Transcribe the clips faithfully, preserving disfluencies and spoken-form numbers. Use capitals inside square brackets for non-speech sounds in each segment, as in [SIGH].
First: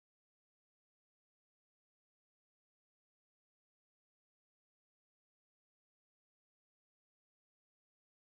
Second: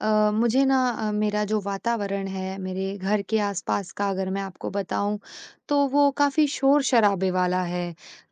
अ, मुझे ना अ, मेरा जो वातावरण है मेरे घर के आसपास का अगर मैं आपको बताऊँ तो वो काफ़ी शोर-शराबे वाला है।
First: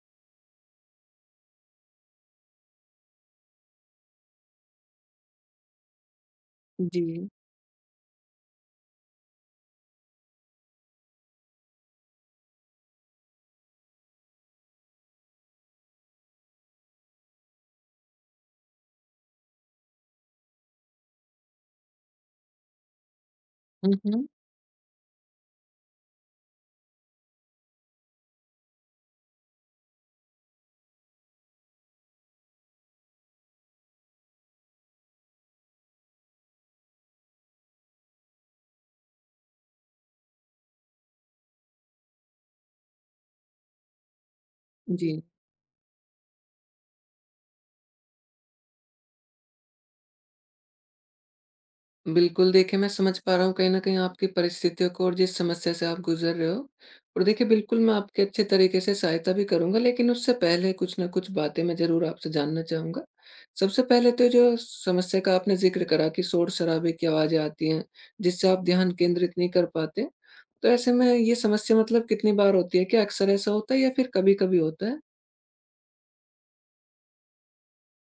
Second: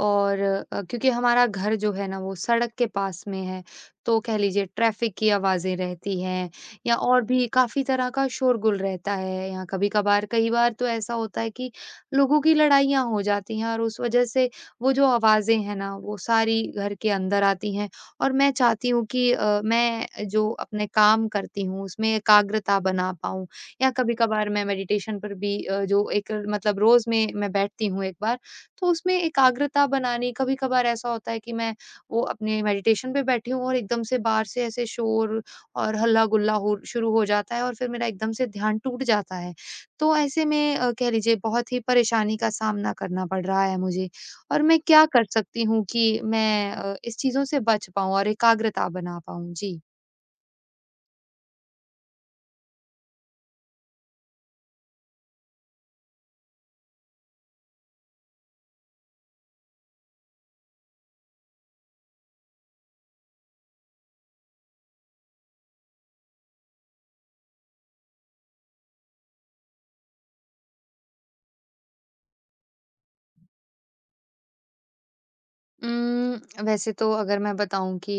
और अ, क्योंकि हमारा घर जो है ना वो सड़क के पास में है, तो कह लीजिए ट्रैफ़िक की आवाज़ें रहती हैं या जी। और भी काफ़ी तरह का शोरगुल रहता है। या कभी-कभार कई बार तो ऐसा होता है कि लोगों की लड़ाइयाँ हो जाती हैं और उस वज़ह से वो जो आवाज़ें हैं ना वो सारी घर के अंदर आती हैं। और मैं चाहती हूँ कि अ, मैं जो अपने काम करती हूँ उसमें एकाग्रता बना पाऊँ, या हुँ, हुँ। कभी-कभार मैं मेडिटेशन पर भी अ, जो एक मतलब रोज़ में मैं बैठती हूँ एक बार, तो उसमें एकाग्रता बनाने कभी-कभार ऐसा होता है कि मैं वो अपने मेडिटेशन पे बैठी हूँ और एकदम से बाहर से ऐसे शोर और हल्ला-गुल्ला हो शुरू हो जाता है और फिर मेरा एकदम से ध्यान टूट जाता है। तो ऐसे में अ, कह लीजिए बहुत ही परेशानी का सामना करना पड़ रहा है मुझे। और मैं क्या जी, कर सकती हूँ कि मैं अ, इस चीज़ों से बच पाऊँ और एकाग्रता बना पाऊँ? जी। बिल्कुल देखिए मैं समझ पा रहा हूँ कहीं न कहीं आपकी परिस्थितियों को और जिस समस्या से आप गुज़र रहे हो। और देखिए बिल्कुल मैं आपकी अच्छे तरीके से सहायता भी करूँगा, लेकिन उससे पहले कुछ ना कुछ बातें मैं ज़रूर आपसे जानना चाहूँगा। सबसे पहले तो जो समस्या का आपने ज़िक्र करा कि शोर-शराबे की आवाज़ें आती हैं, जिससे आप ध्यान केंद्रित नहीं कर पाते। तो ऐसे में ये समस्या मतलब कितनी बार होती है? क्या अक्सर ऐसा होता है या फिर कभी-कभी होता है? उम्म, वैसे तो अगर मैं बताऊँ कि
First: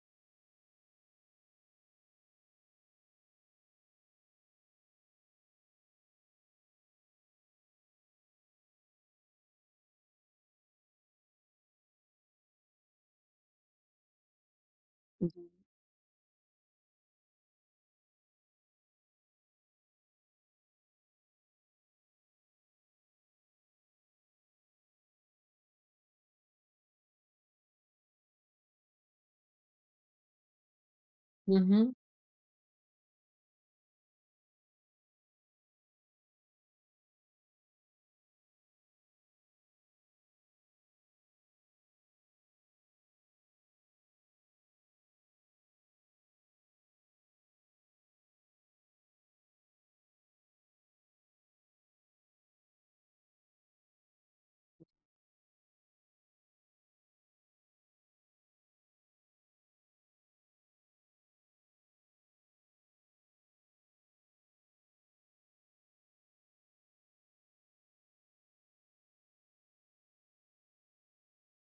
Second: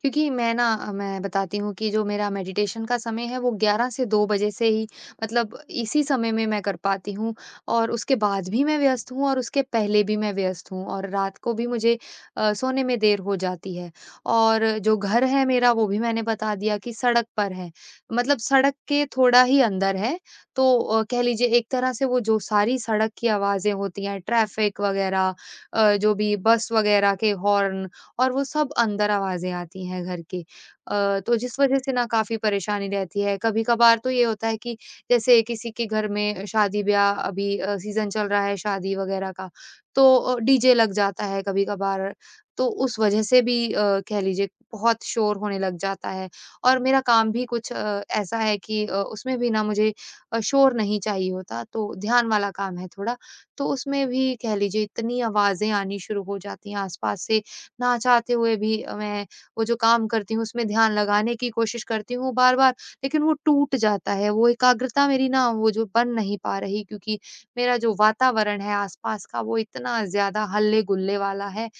क्योंकि मैं ना अ, मैं बताती हूँ कि जो मेरा मेडिटेशन का समय है वो ग्यारह से दो बजे से ही मतलब इसी समय में मैं कर पाती हूँ, और उसके बाद भी मैं व्यस्त हूँ और उसके पहले भी मैं व्यस्त हूँ, और रात को भी मुझे अ, सोने में देर हो जाती है। और जो घर है जी। मेरा वो भी मैंने बता दिया कि सड़क पर है, मतलब सड़क के थोड़ा ही अंदर है। तो अ, कह लीजिए एक तरह से वो जो सारी सड़क की आवाज़ें होती हैं, ट्रैफ़िक वग़ैरह, अ, जो भी बस वगैरह के हॉर्न, और वो सब अंदर आवाज़ें आती हैं घर के। अ, तो जिस हुँ, वज़ह से हुँ। ना काफ़ी परेशानी रहती है। कभी-कभार तो ये होता है कि जैसे किसी के घर में शादी-ब्याह, अभी अ, सीज़न चल रहा है शादी वगैरह का, तो अ, डीजे लग जाता है कभी-कभार, तो उस वज़ह से भी अ, कह लीजिए बहुत शोर होने लग जाता है। और मेरा काम भी कुछ अ, ऐसा है कि अ, उसमें भी ना मुझे अ, शोर नहीं चाहिए होता, तो ध्यान वाला काम है थोड़ा। तो उसमें भी कह लीजिए इतनी आवाज़ें आनी शुरू हो जाती हैं आस-पास से, ना चाहते हुए भी अ, मैं वो जो काम करती हूँ उसमें ध्यान लगाने की कोशिश करती हूँ बार-बार, लेकिन वो टूट जाता है, वो एकाग्रता मेरी ना वो जो बन नहीं पा रही, क्योंकि मेरा जो वातावरण है आस-पास का वो इतना ज़्यादा हल्ले-गुल्ले वाला है। अ,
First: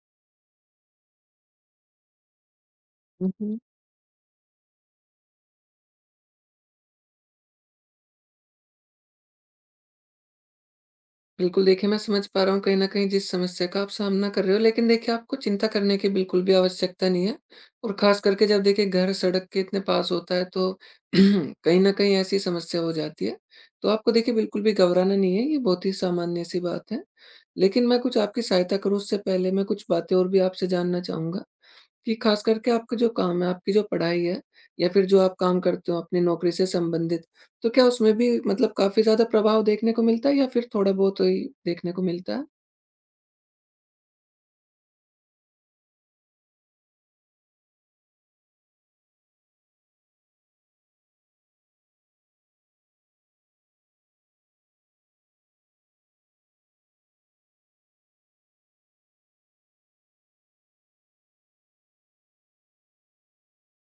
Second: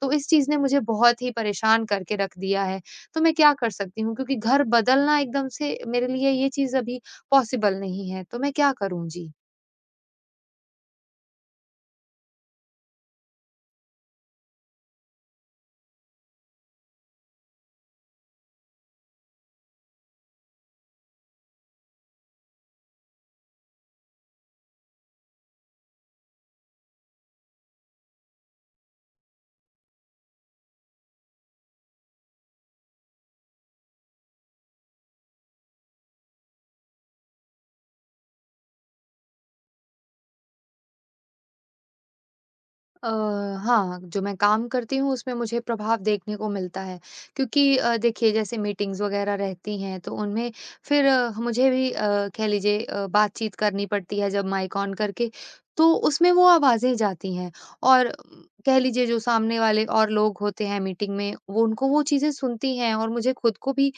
तो इस चीज़ ने मुझे बहुत ही परेशान करके रख दिया है, तो हुँ, मैं क्या हुँ। कर सकती हूँ? क्योंकि घर बदलना एकदम से मेरे लिए ये चीज़ अभी पॉसिबल नहीं है, तो मैं क्या करूँ? जी। बिल्कुल, देखिए मैं समझ पा रहा हूँ कहीं न कहीं जिस समस्या का आप सामना कर रहे हो, लेकिन देखिए आपको चिंता करने की बिल्कुल भी आवश्यकता नहीं है। और ख़ास करके जब देखिए घर सड़क के इतने पास होता है, तो [CLEARS THROAT] कहीं न कहीं ऐसी समस्या हो जाती है। तो आपको देखिए बिल्कुल भी घबराना नहीं है, ये बहुत ही सामान्य सी बात है। लेकिन मैं कुछ आपकी सहायता करूँ उससे पहले मैं कुछ बातें और भी आपसे जानना चाहूँगा। कि खास करके आपका जो काम है, आपकी जो पढ़ाई है, या फिर जो आप काम करते हो अपनी नौकरी से संबंधित, तो क्या उसमें भी मतलब काफ़ी ज़्यादा प्रभाव देखने को मिलता है या फिर थोड़ा बहुत ही देखने को मिलता है? अ, हाँ, जो मैं काम करती हूँ उसमें मुझे प्रभाव देखने को मिलता है, क्योंकि अ, देखिए जैसे मीटिंग्स वगैरह रहती हैं तो उनमें फिर अ, मुझे भी अ, कह लीजिए अ, बातचीत करनी पड़ती है जब माइक ऑन करके, तो उसमें वो आवाज़ें जाती हैं। और उम, कह लीजिए जो सामने वाले और लोग होते हैं मीटिंग में वो उनको वो चीज़ें सुनती हैं, और मुझे खुद को भी अ,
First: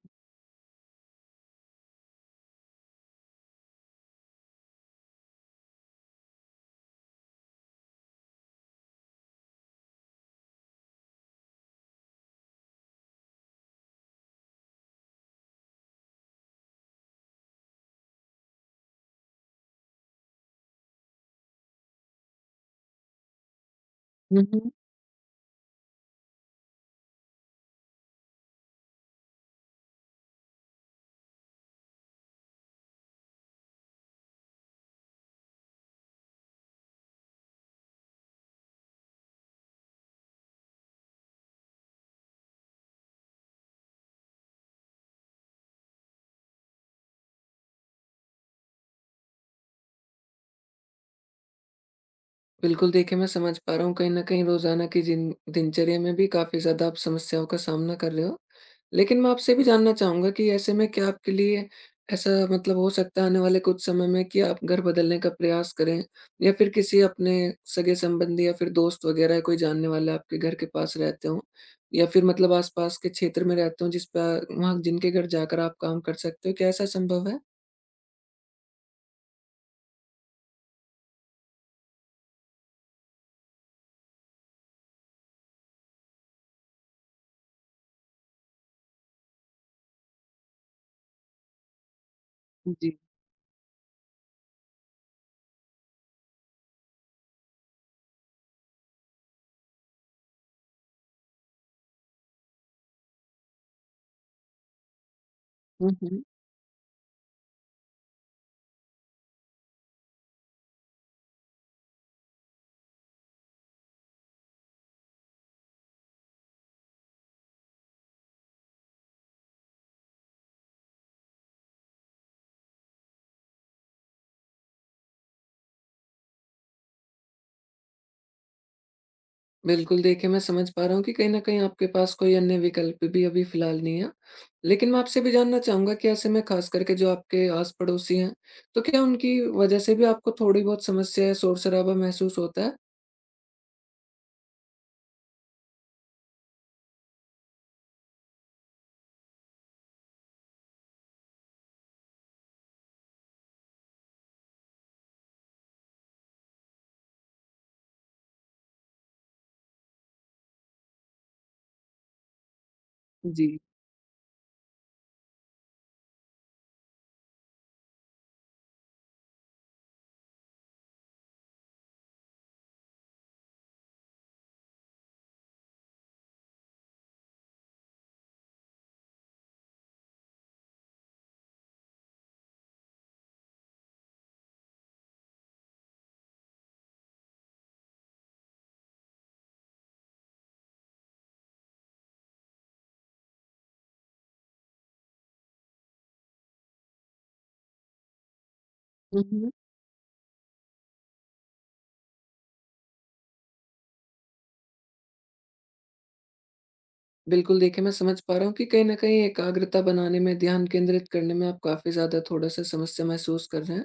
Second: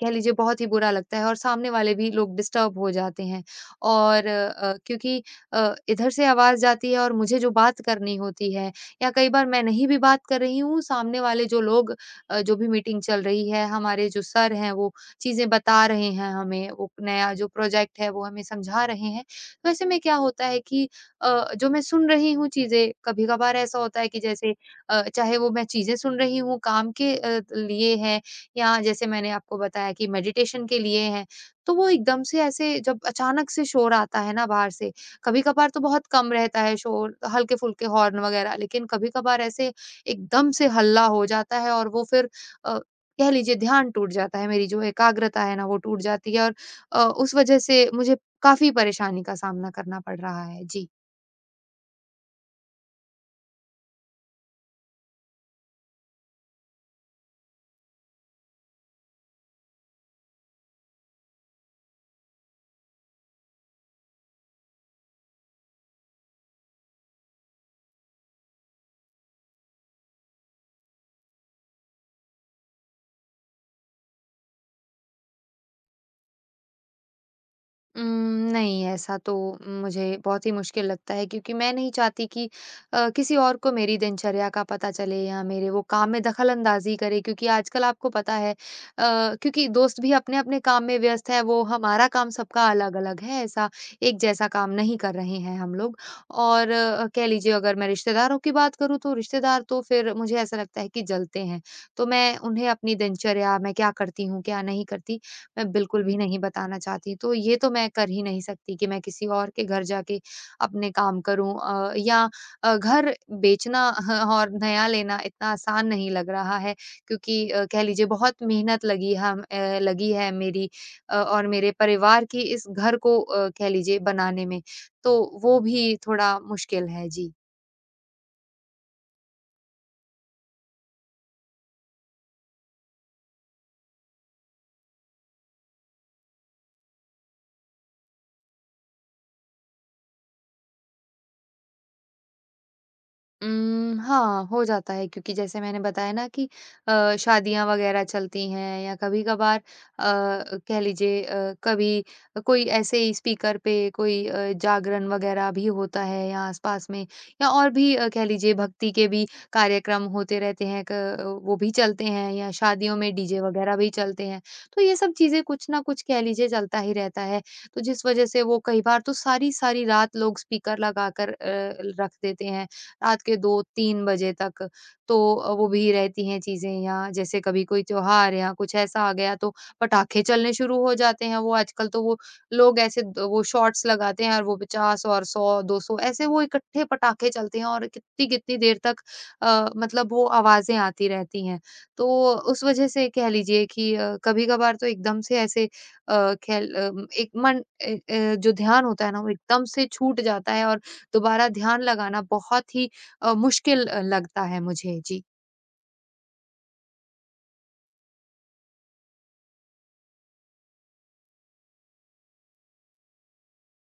कह लीजिए बहुत ही बुरा लगता है और सामने वाले भी लोग डिस्टर्ब हो जाते हैं, और अ, क्योंकि अ, इधर से आवाज़ जाती है और मुझे जो बात करनी होती है, या कई बार मैं नहीं भी बात कर रही हूँ, सामने वाले जो लोग, अ, जो भी मीटिंग चल रही है, हमारे जो सर हैं वो चीज़ें बता रहे हैं हमें, वो नया जो प्रोजेक्ट है वो हमें समझा रहे हैं। तो ऐसे में क्या होता है कि अ, जो मैं सुन रही हूँ चीज़ें, कभी-कभार ऐसा होता है कि जैसे जी। अ, चाहे वो मैं चीज़ें सुन रही हूँ काम के अ, लिए हैं या जैसे मैंने आपको बताया कि मेडिटेशन के लिए हैं, तो वो एकदम से ऐसे जब अचानक से शोर आता है ना बाहर से, कभी-कभार तो बहुत कम रहता है शोर, हल्के-फुल्के हॉर्न वगैरह, लेकिन कभी-कभार ऐसे एकदम से हल्ला हो जाता है और वो फिर अ, कह लीजिए ध्यान टूट जाता है, मेरी जो एकाग्रता है ना वो टूट जाती है, और अ, उस वजह से मुझे काफ़ी परेशानी का सामना करना पड़ रहा है। जी। बिल्कुल, देखिए मैं समझ पा रहा हूँ कहीं न कहीं रोज़ाना की जिन दिनचर्या में भी काफ़ी ज़्यादा आप समस्याओं का सामना कर रहे हो। लेकिन मैं आपसे भी जानना चाहूँगा कि ऐसे में क्या आपके लिए ऐसा मतलब हो सकता है आने वाले कुछ समय में कि आप घर बदलने का प्रयास करें, या फिर किसी अपने सगे-संबंधी या फिर दोस्त वग़ैरह या कोई जानने वाला आपके घर के पास रहते हों, या फिर मतलब आस-पास के क्षेत्र में रहते हों जिस प वहाँ जिनके घर जाकर आप काम कर सकते हो, क्या ऐसा संभव है? उम, नहीं, ऐसा तो मुझे बहुत ही मुश्किल लगता है, क्योंकि मैं नहीं चाहती कि अ, किसी और को मेरी दिनचर्या का पता चले या मेरे वो काम में दखल-अंदाज़ी करे, क्योंकि आजकल आपको पता है, अ, क्योंकि दोस्त भी अपने-अपने काम में व्यस्त है, वो हमारा काम सबका जी। अलग-अलग है, ऐसा एक जैसा काम नहीं कर रहे हैं हम लोग। और अ, कह लीजिए अगर मैं रिश्तेदारों की बात करूँ तो रिश्तेदार तो फिर मुझे ऐसा लगता है कि जलते हैं, तो मैं उन्हें अपनी दिनचर्या मैं क्या करती हूँ, क्या नहीं करती, मैं हुँ, बिल्कुल भी हुँ। नहीं बताना चाहती। तो ये तो मैं कर ही नहीं सकती कि मैं किसी और के घर जाके अपने काम करूँ अ, या अ, घर बेचना [LAUGHS] और नया लेना इतना आसान नहीं लग रहा है, क्योंकि अ, कह लीजिए बहुत मेहनत लगी हम अ, लगी है मेरी अ, और मेरे परिवार की, इस घर को अ, कह लीजिए बनाने में। तो वो भी थोड़ा मुश्किल है। जी। बिल्कुल, देखिए मैं समझ पा रहा हूँ कि कहीं न कहीं आपके पास कोई अन्य विकल्प भी अभी फ़िलहाल नहीं है। लेकिन मैं आपसे भी जानना चाहूँगा कि ऐसे में ख़ास करके जो आपके आस-पड़ोसी हैं, तो क्या उनकी वज़ह से भी आपको थोड़ी बहुत समस्या या शोर-शराबा महसूस होता है? उम, हाँ, हो जाता है क्योंकि जैसे मैंने बताया ना कि अ, शादियाँ वग़ैरह चलती हैं, या कभी-कभार अ, कह लीजिए अ, कभी कोई ऐसे ही स्पीकर पे कोई अ, जागरण वग़ैरह भी होता है या आस-पास में, या और भी अ, कह लीजिए भक्ति के भी कार्यक्रम होते रहते हैं, क वो भी चलते हैं, या शादियों में डीजे वग़ैरह भी चलते हैं। तो ये सब चीज़ें कुछ ना कुछ कह लीजिए चलता ही रहता है। तो जिस वज़ह से वो कई बार तो सारी-सारी रात लोग स्पीकर लगाकर अ, रख देते हैं रात के दो तीन बजे तक। तो अ, वो भी रहती हैं चीज़ें, या जैसे कभी कोई त्योहार या कुछ ऐसा आ गया तो पटाखे चलने शुरू हो जाते हैं। वो आजकल तो वो लोग ऐसे द वो शॉट्स लगाते हैं और वो पचास और सौ दो सौ ऐसे वो इकट्ठे पटाखे चलते हैं, और कितनी-कितनी देर तक अ, मतलब वो आवाज़ें आती रहती हैं। तो उस वजह से कह लीजिए कि अ, कभी-कभार तो एकदम से ऐसे अ, खेल अम, एक मन ए, अ, जो ध्यान होता है ना वो जी। एकदम से छूट जाता है, और दोबारा ध्यान लगाना बहुत ही अ, मुश्किल अ, लगता है मुझे। जी। बिल्कुल, देखिए मैं समझ पा रहा हूँ कि कहीं न कहीं एकाग्रता बनाने में, ध्यान केंद्रित करने में आप काफ़ी ज़्यादा थोड़ा-सा समस्या महसूस कर रहे हैं।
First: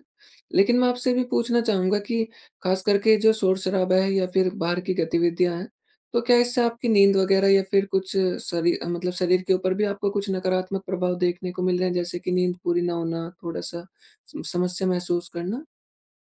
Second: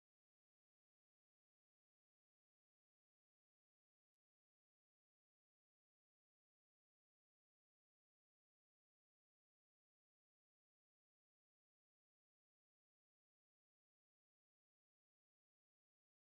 लेकिन मैं आपसे भी पूछना चाहूँगा कि ख़ास करके जो शोर-शराबा है या फिर बाहर की गतिविधियाँ हैं, तो क्या इससे आपकी नींद वग़ैरह या फिर कुछ शरी अ, मतलब शरीर के ऊपर भी आपको कुछ नकारात्मक प्रभाव देखने को मिल रहे हैं? जैसे कि नींद पूरी ना होना, थोड़ा-सा सम समस्या महसूस करना?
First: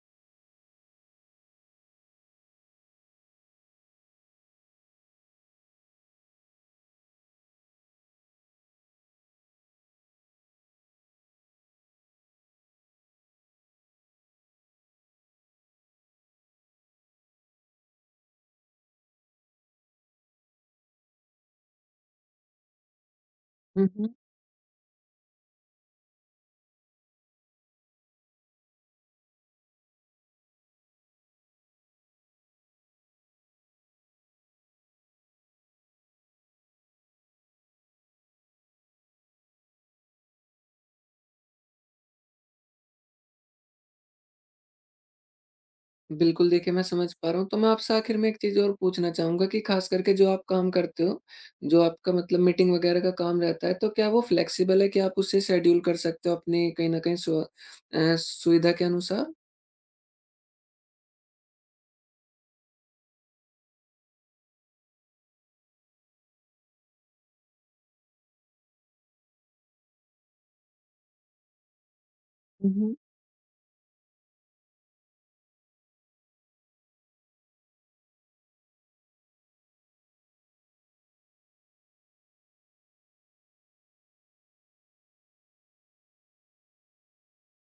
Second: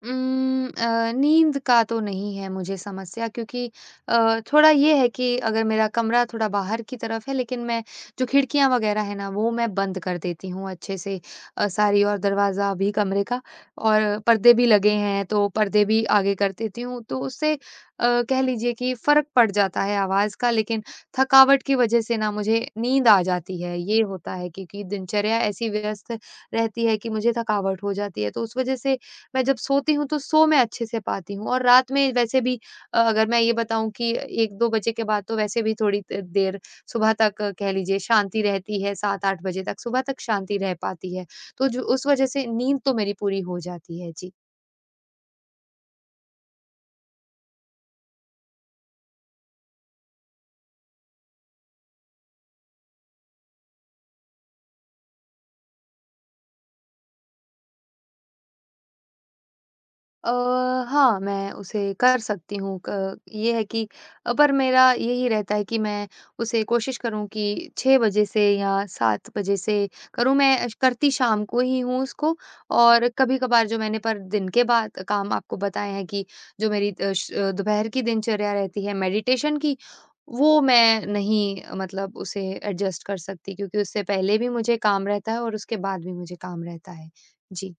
उम्म, अ, नींद का तो नहीं है मुझे समस्या, क्योंकि अ, थोड़ा ये है कि अगर मेरा कमरा थोड़ा बाहर की तरफ है, लेकिन मैं जो खिड़कियाँ वगैरह है ना वो मैं बंद कर देती हूँ अच्छे से अ, सारी, और दरवाज़ा भी कमरे का, और पर्दे भी लगे हैं तो पर्दे भी आगे कर देती हूँ। तो उससे अ, कह लीजिए कि फ़र्क पड़ जाता है आवाज़ का, लेकिन थकावट की वज़ह से ना मुझे नींद आ जाती है, ये होता है, क्योंकि दिनचर्या ऐसी व्यस्त रहती है कि मुझे थकावट हो जाती है। तो उस वज़ह से मैं जब सोती हूँ तो सो मैं अच्छे से पाती हूँ, और रात में वैसे भी अ, अगर मैं ये बताऊँ कि एक दो बजे के बाद तो वैसे भी थोड़ी त देर सुबह तक अ, कह लीजिए शांति रहती है, सात आठ बजे तक सुबह तक शांति रह पाती है। तो जो उस वजह से नींद तो मेरी पूरी हो जाती है। जी। बिल्कुल, देखिए मैं समझ पा रहा हूँ। तो मैं आपसे आखिर में एक चीज़ और पूछना चाहूँगा कि ख़ास करके जो आप काम करते हो, जो आपका मतलब मीटिंग वग़ैरह का काम रहता है, तो क्या वो फ्लेक्सिबल है कि आप उसे शेड्यूल कर सकते हो अपनी कहीं न कहीं स्व अ, सुविधा के अनुसार? अ, हाँ, मैं उसे कर सकती हूँ। क ये है कि अ, पर मेरा यही रहता है कि मैं उसे कोशिश करूँ कि छह बजे से या सात बजे से करूँ। मैं अ, करती शाम को ही हूँ उसको, और कभी-कभार जो मैंने पर दिन के बाद काम आपको बताए हैं कि जो मेरी अ, श अ, दोपहर की दिनचर्या रहती है मेडिटेशन की, वो मैं नहीं अ, मतलब उसे एडजस्ट कर सकती, क्योंकि उससे पहले भी मुझे काम रहता है और उसके बाद भी मुझे काम रहता है। जी।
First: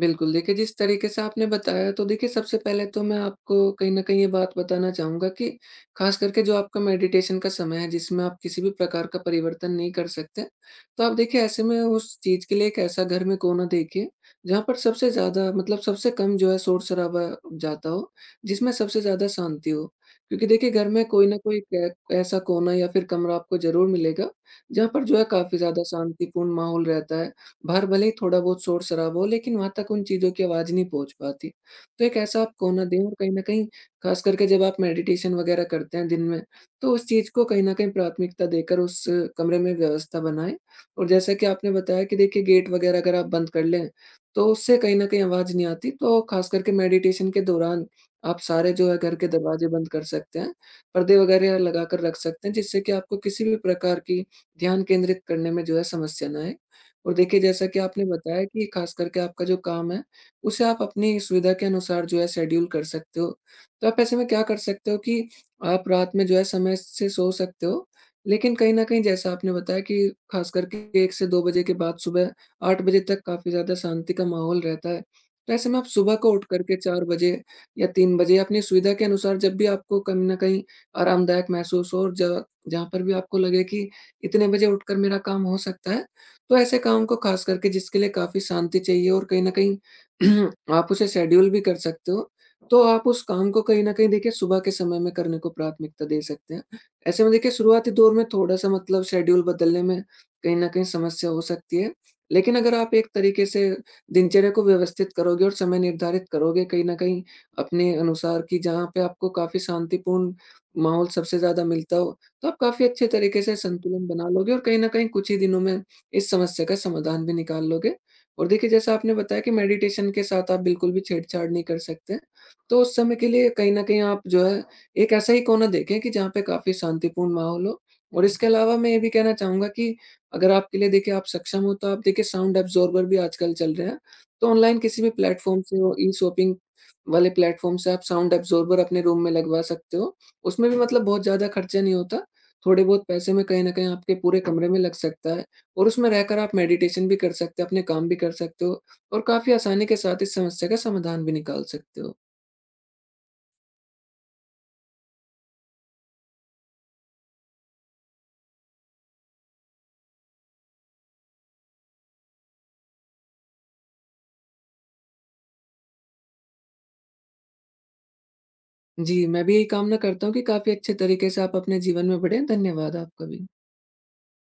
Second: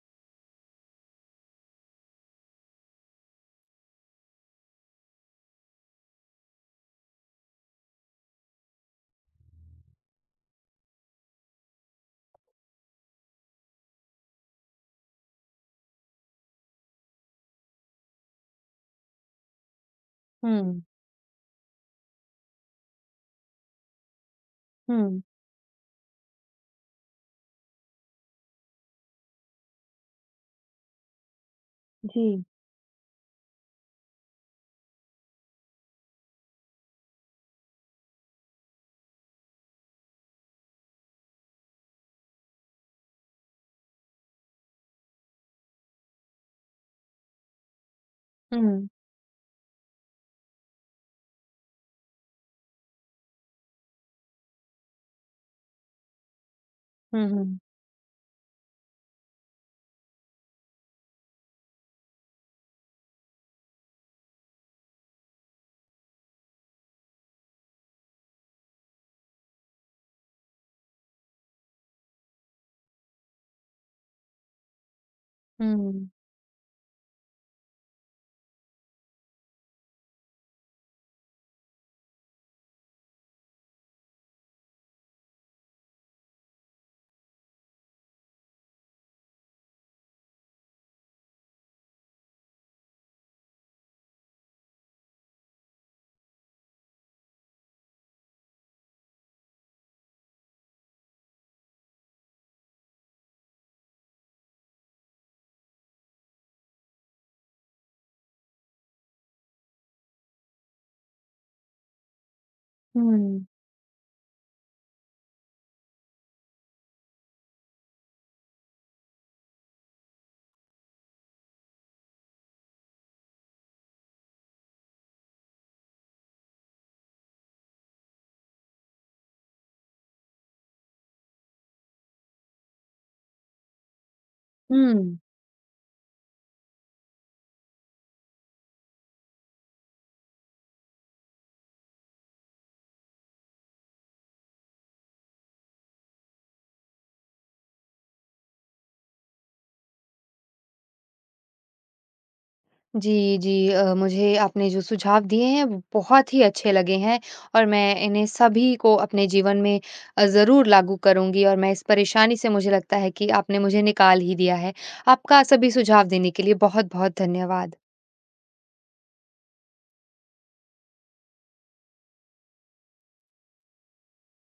बिल्कुल, देखिए जिस तरीके से आपने बताया तो देखिए सबसे पहले तो मैं आपको कहीं न कहीं ये बात बताना चाहूँगा कि ख़ास करके जो आपका मेडिटेशन का समय है, जिसमें आप किसी भी प्रकार का परिवर्तन नहीं कर सकते। तो आप देखिए ऐसे में उस चीज़ के लिए एक ऐसा घर में कोना देखिए, जहाँ पर सबसे ज़्यादा मतलब सबसे कम जो है शोर-शराबा जाता हो, जिसमें सबसे ज़्यादा शांति हो। क्योंकि देखिए हुँ, घर में कोई न कोई क ऐसा कोना या फिर कमरा आपको ज़रूर मिलेगा, जहाँ पर जो हुँ। है काफ़ी ज़्यादा शांतिपूर्ण माहौल रहता है। बाहर भले ही थोड़ा-बहुत शोर-शराबा हो, लेकिन वहाँ तक उन चीज़ों की आवाज़ नहीं पहुँच पाती। तो एक जी। ऐसा आप कोना दें, और कहीं न कहीं ख़ास करके जब आप मेडिटेशन वग़ैरह करते हैं दिन में, तो उस चीज़ को कहीं न कहीं प्राथमिकता देकर उस कमरे में व्यवस्था बनाएँ। और जैसा कि आपने बताया कि देखिए गेट वग़ैरह अगर आप बंद कर लें, तो उससे कहीं न कहीं आवाज़ नहीं आती। तो ख़ास करके मेडिटेशन के दौरान आप सारे हुँ। जो है घर के दरवाज़े बंद कर सकते हैं, पर्दे वग़ैरह लगाकर रख सकते हैं, जिससे कि आपको किसी भी प्रकार की ध्यान केंद्रित करने में जो है समस्या ना आए। और हुँ, देखिए हुँ। जैसा कि आपने बताया कि खास करके आपका जो काम है, उसे आप अपनी सुविधा के अनुसार जो है शेड्यूल कर सकते हो। तो आप ऐसे में क्या कर सकते हो कि आप रात में जो है समय से सो सकते हो, लेकिन कहीं न कहीं जैसा आपने बताया कि खास करके एक से दो बजे के बाद सुबह आठ बजे तक काफ़ी ज़्यादा शांति का माहौल रहता है। तो ऐसे में आप हुँ, सुबह को उठ कर के चार बजे या तीन बजे अपनी सुविधा के अनुसार, जब भी आपको कहीं न कहीं आरामदायक महसूस हो और ज जहाँ पर भी आपको लगे कि इतने बजे उठकर मेरा काम हो सकता है, तो ऐसे काम को, खास करके जिसके लिए काफ़ी शांति चाहिए और कहीं न कहीं [CLEARS THROAT] आप उसे शेड्यूल भी कर सकते हो, तो आप उस काम को कहीं न कहीं देखिए सुबह के समय में करने को प्राथमिकता दे सकते हैं। ऐसे में देखिए शुरुआती दौर में थोड़ा-सा मतलब शेड्यूल बदलने में कहीं न कहीं समस्या हो सकती है। लेकिन अगर आप एक तरीके से दिनचर्या को व्यवस्थित करोगे और समय निर्धारित करोगे कहीं न कहीं अपने अनुसार, कि जहाँ पे आपको काफ़ी शांतिपूर्ण माहौल सबसे ज़्यादा मिलता हो, तो आप काफ़ी अच्छे तरीके हुँ, से संतुलन बना लोगे और कहीं न कहीं कुछ ही दिनों में इस समस्या का समाधान भी निकाल लोगे। और देखिए जैसा आपने बताया कि मेडिटेशन के साथ आप बिल्कुल भी छेड़छाड़ नहीं कर सकते। तो उस समय के लिए कहीं न कहीं आप जो है एक ऐसा ही कोना देखें, कि जहाँ पे काफ़ी शांतिपूर्ण माहौल हो। और इसके अलावा मैं ये भी कहना चाहूँगा कि अगर आपके लिए देखिए आप सक्षम हो, तो आप देखिए साउंड अब्ज़ॉर्बर भी आजकल चल रहे हैं। तो ऑनलाइन किसी भी हुँ। प्लेटफ़ॉर्म से, वो ई-शॉपिंग वाले प्लेटफ़ॉर्म से आप साउंड अब्ज़ॉर्बर अपने रूम में लगवा सकते हो। उसमें भी मतलब बहुत ज़्यादा खर्चा नहीं होता। थोड़े बहुत पैसे में कहीं न कहीं आपके पूरे कमरे में लग सकता है। और उसमें रहकर आप मेडिटेशन भी कर सकते हो, अपने काम भी कर सकते हो, और काफ़ी आसानी के साथ इस समस्या का समाधान भी निकाल सकते हो। जी, जी, अ, मुझे आपने जो सुझाव दिए हैं वो बहुत ही अच्छे लगे हैं, और मैं इन्हें सभी को अपने जीवन में अ, ज़रूर लागू करूँगी, और मैं इस परेशानी से, मुझे लगता है कि आपने मुझे निकाल ही दिया है। आपका सभी सुझाव देने के लिए बहुत-बहुत धन्यवाद। जी, मैं भी यही कामना करता हूँ कि काफ़ी अच्छे तरीके से आप अपने जीवन में बढ़ें। धन्यवाद आपका भी।